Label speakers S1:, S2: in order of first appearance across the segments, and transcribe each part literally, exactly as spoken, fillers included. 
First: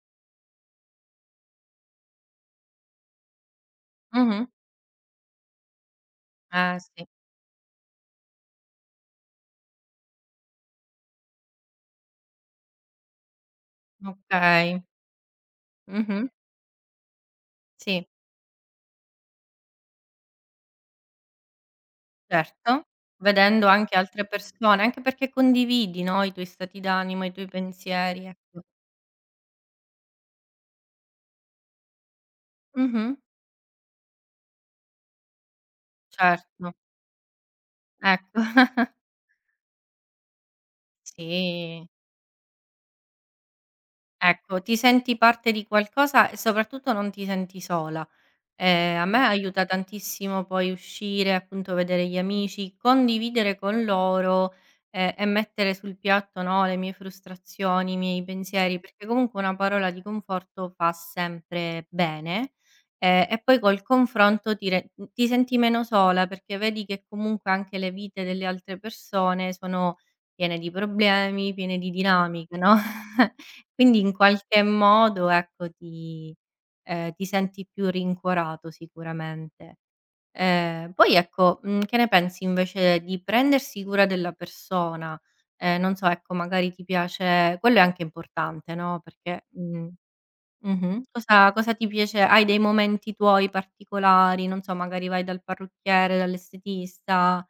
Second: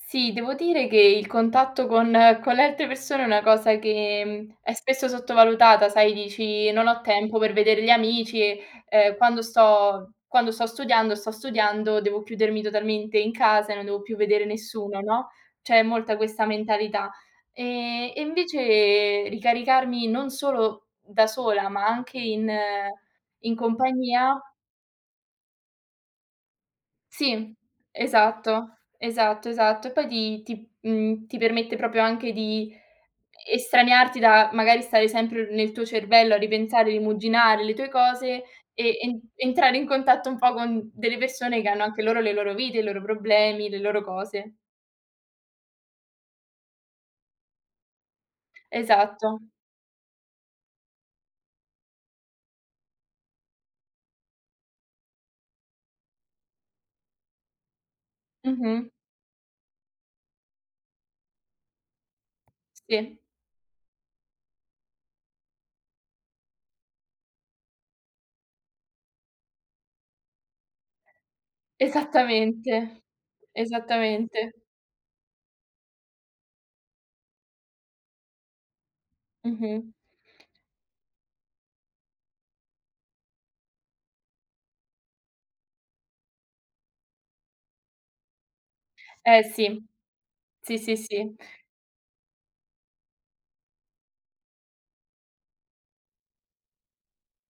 S1: Sì, devo dire che il contatto con con le altre persone è una cosa che,
S2: Mh-mh.
S1: mhmm, è spesso sottovalutata, sai, dici:
S2: Eh,
S1: "Non ho
S2: sì.
S1: tempo per vedere gli amici, ehm, quando sto quando sto studiando, sto studiando, devo chiudermi totalmente in casa e non devo più vedere
S2: Okay.
S1: nessuno", no, c'è molta
S2: Mh-mh.
S1: questa mentalità.
S2: Sì.
S1: Ehm, e invece ricaricarmi non solo da sola, ma anche in
S2: Certo,
S1: in
S2: vedendo anche altre
S1: compagnia
S2: persone, anche perché condividi, no, i tuoi stati d'animo, i tuoi
S1: Sì,
S2: pensieri, ecco.
S1: esatto, esatto, esatto. E poi ti ti uhm, ti permette proprio anche di
S2: Mh-mh.
S1: estraniarti da, magari, stare sempre nel tuo cervello a
S2: Certo.
S1: ripensare, rimuginare le tue
S2: Ecco.
S1: cose e en entrare in contatto un po' con delle persone che hanno
S2: Sì.
S1: anche loro le loro vite, i loro problemi, le loro cose.
S2: Ecco, ti senti parte di qualcosa e, soprattutto, non ti senti sola. Ehm, a me
S1: Esatto.
S2: aiuta tantissimo poi uscire, appunto, vedere gli amici, condividere con loro, ehm, e mettere sul piatto, no, le mie frustrazioni, i miei pensieri,
S1: Mh-mh.
S2: perché, comunque, una parola di conforto fa sempre bene.
S1: Sì.
S2: Ehm, e poi col confronto ti re uhm, ti senti meno sola perché vedi che, comunque, anche le vite delle altre persone sono piene di problemi, piene di dinamiche, no,
S1: Esattamente.
S2: quindi, in
S1: Esattamente.
S2: qualche modo, ecco, ti ehm, ti senti più rincuorato,
S1: Mh,
S2: sicuramente.
S1: mh.
S2: Ehm, poi, ecco, mhmm, che ne pensi, invece, di prendersi cura della persona? Ehm, non so, ecco, magari, ti piace quello è anche importante, no,
S1: Eh
S2: perché
S1: sì.
S2: mh.
S1: Sì, sì,
S2: Mh-mh.
S1: sì.
S2: Cosa cosa ti piace hai dei momenti tuoi particolari? Non so, magari, vai dal parrucchiere, dall'estetista?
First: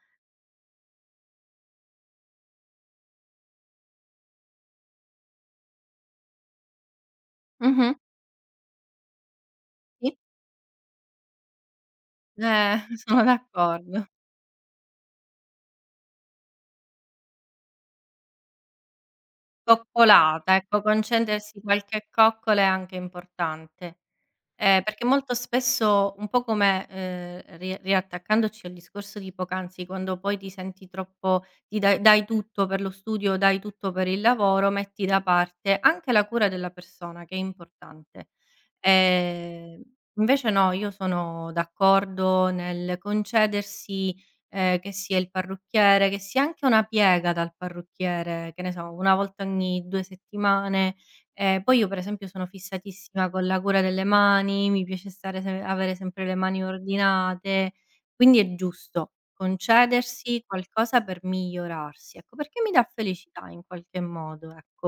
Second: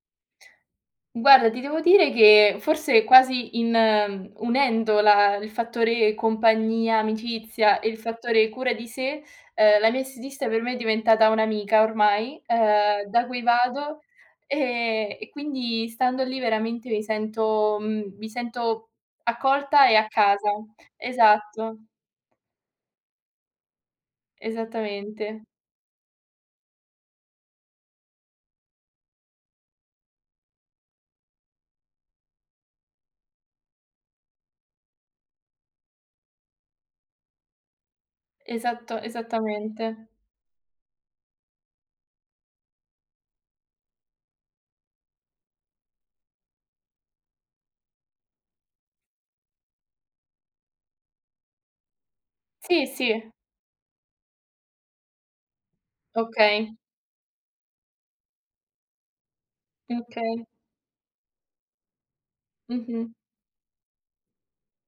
S1: Guarda, ti devo dire che, forse, quasi in unendo la il fattore compagnia, amicizia, e
S2: Mh-mh.
S1: il fattore cura di sé, ehm, la mia
S2: Sì.
S1: estetista per me è diventata un'amica, ormai,
S2: Eh,
S1: ehm,
S2: sono
S1: da cui vado,
S2: d'accordo.
S1: e e quindi stando lì veramente mi sento mhmm, mi sento accolta e a casa.
S2: Coccolata, ecco, concedersi
S1: Esatto.
S2: qualche coccola è anche importante. Ehm, perché molto
S1: Esattamente.
S2: spesso, un po' come ehm, ri riattaccandoci al discorso di poc'anzi, quando poi ti senti troppo ti dai dai tutto per lo studio, dai tutto per il lavoro, metti da parte anche la cura della persona, che è importante.
S1: Esatto,
S2: Ehm,
S1: esattamente.
S2: invece no, io sono d'accordo nel concedersi, ehm, che sia il parrucchiere, che sia anche una piega dal parrucchiere, che ne so, una volta ogni due settimane. Ehm, poi io, per esempio, sono
S1: Sì,
S2: fissatissima
S1: sì.
S2: con la cura delle mani, mi piace stare se avere sempre le mani
S1: Okay.
S2: ordinate. Quindi, è giusto concedersi
S1: Okay.
S2: qualcosa per migliorarsi, ecco, perché mi dà
S1: Mh-mh.
S2: felicità in qualche modo, ecco.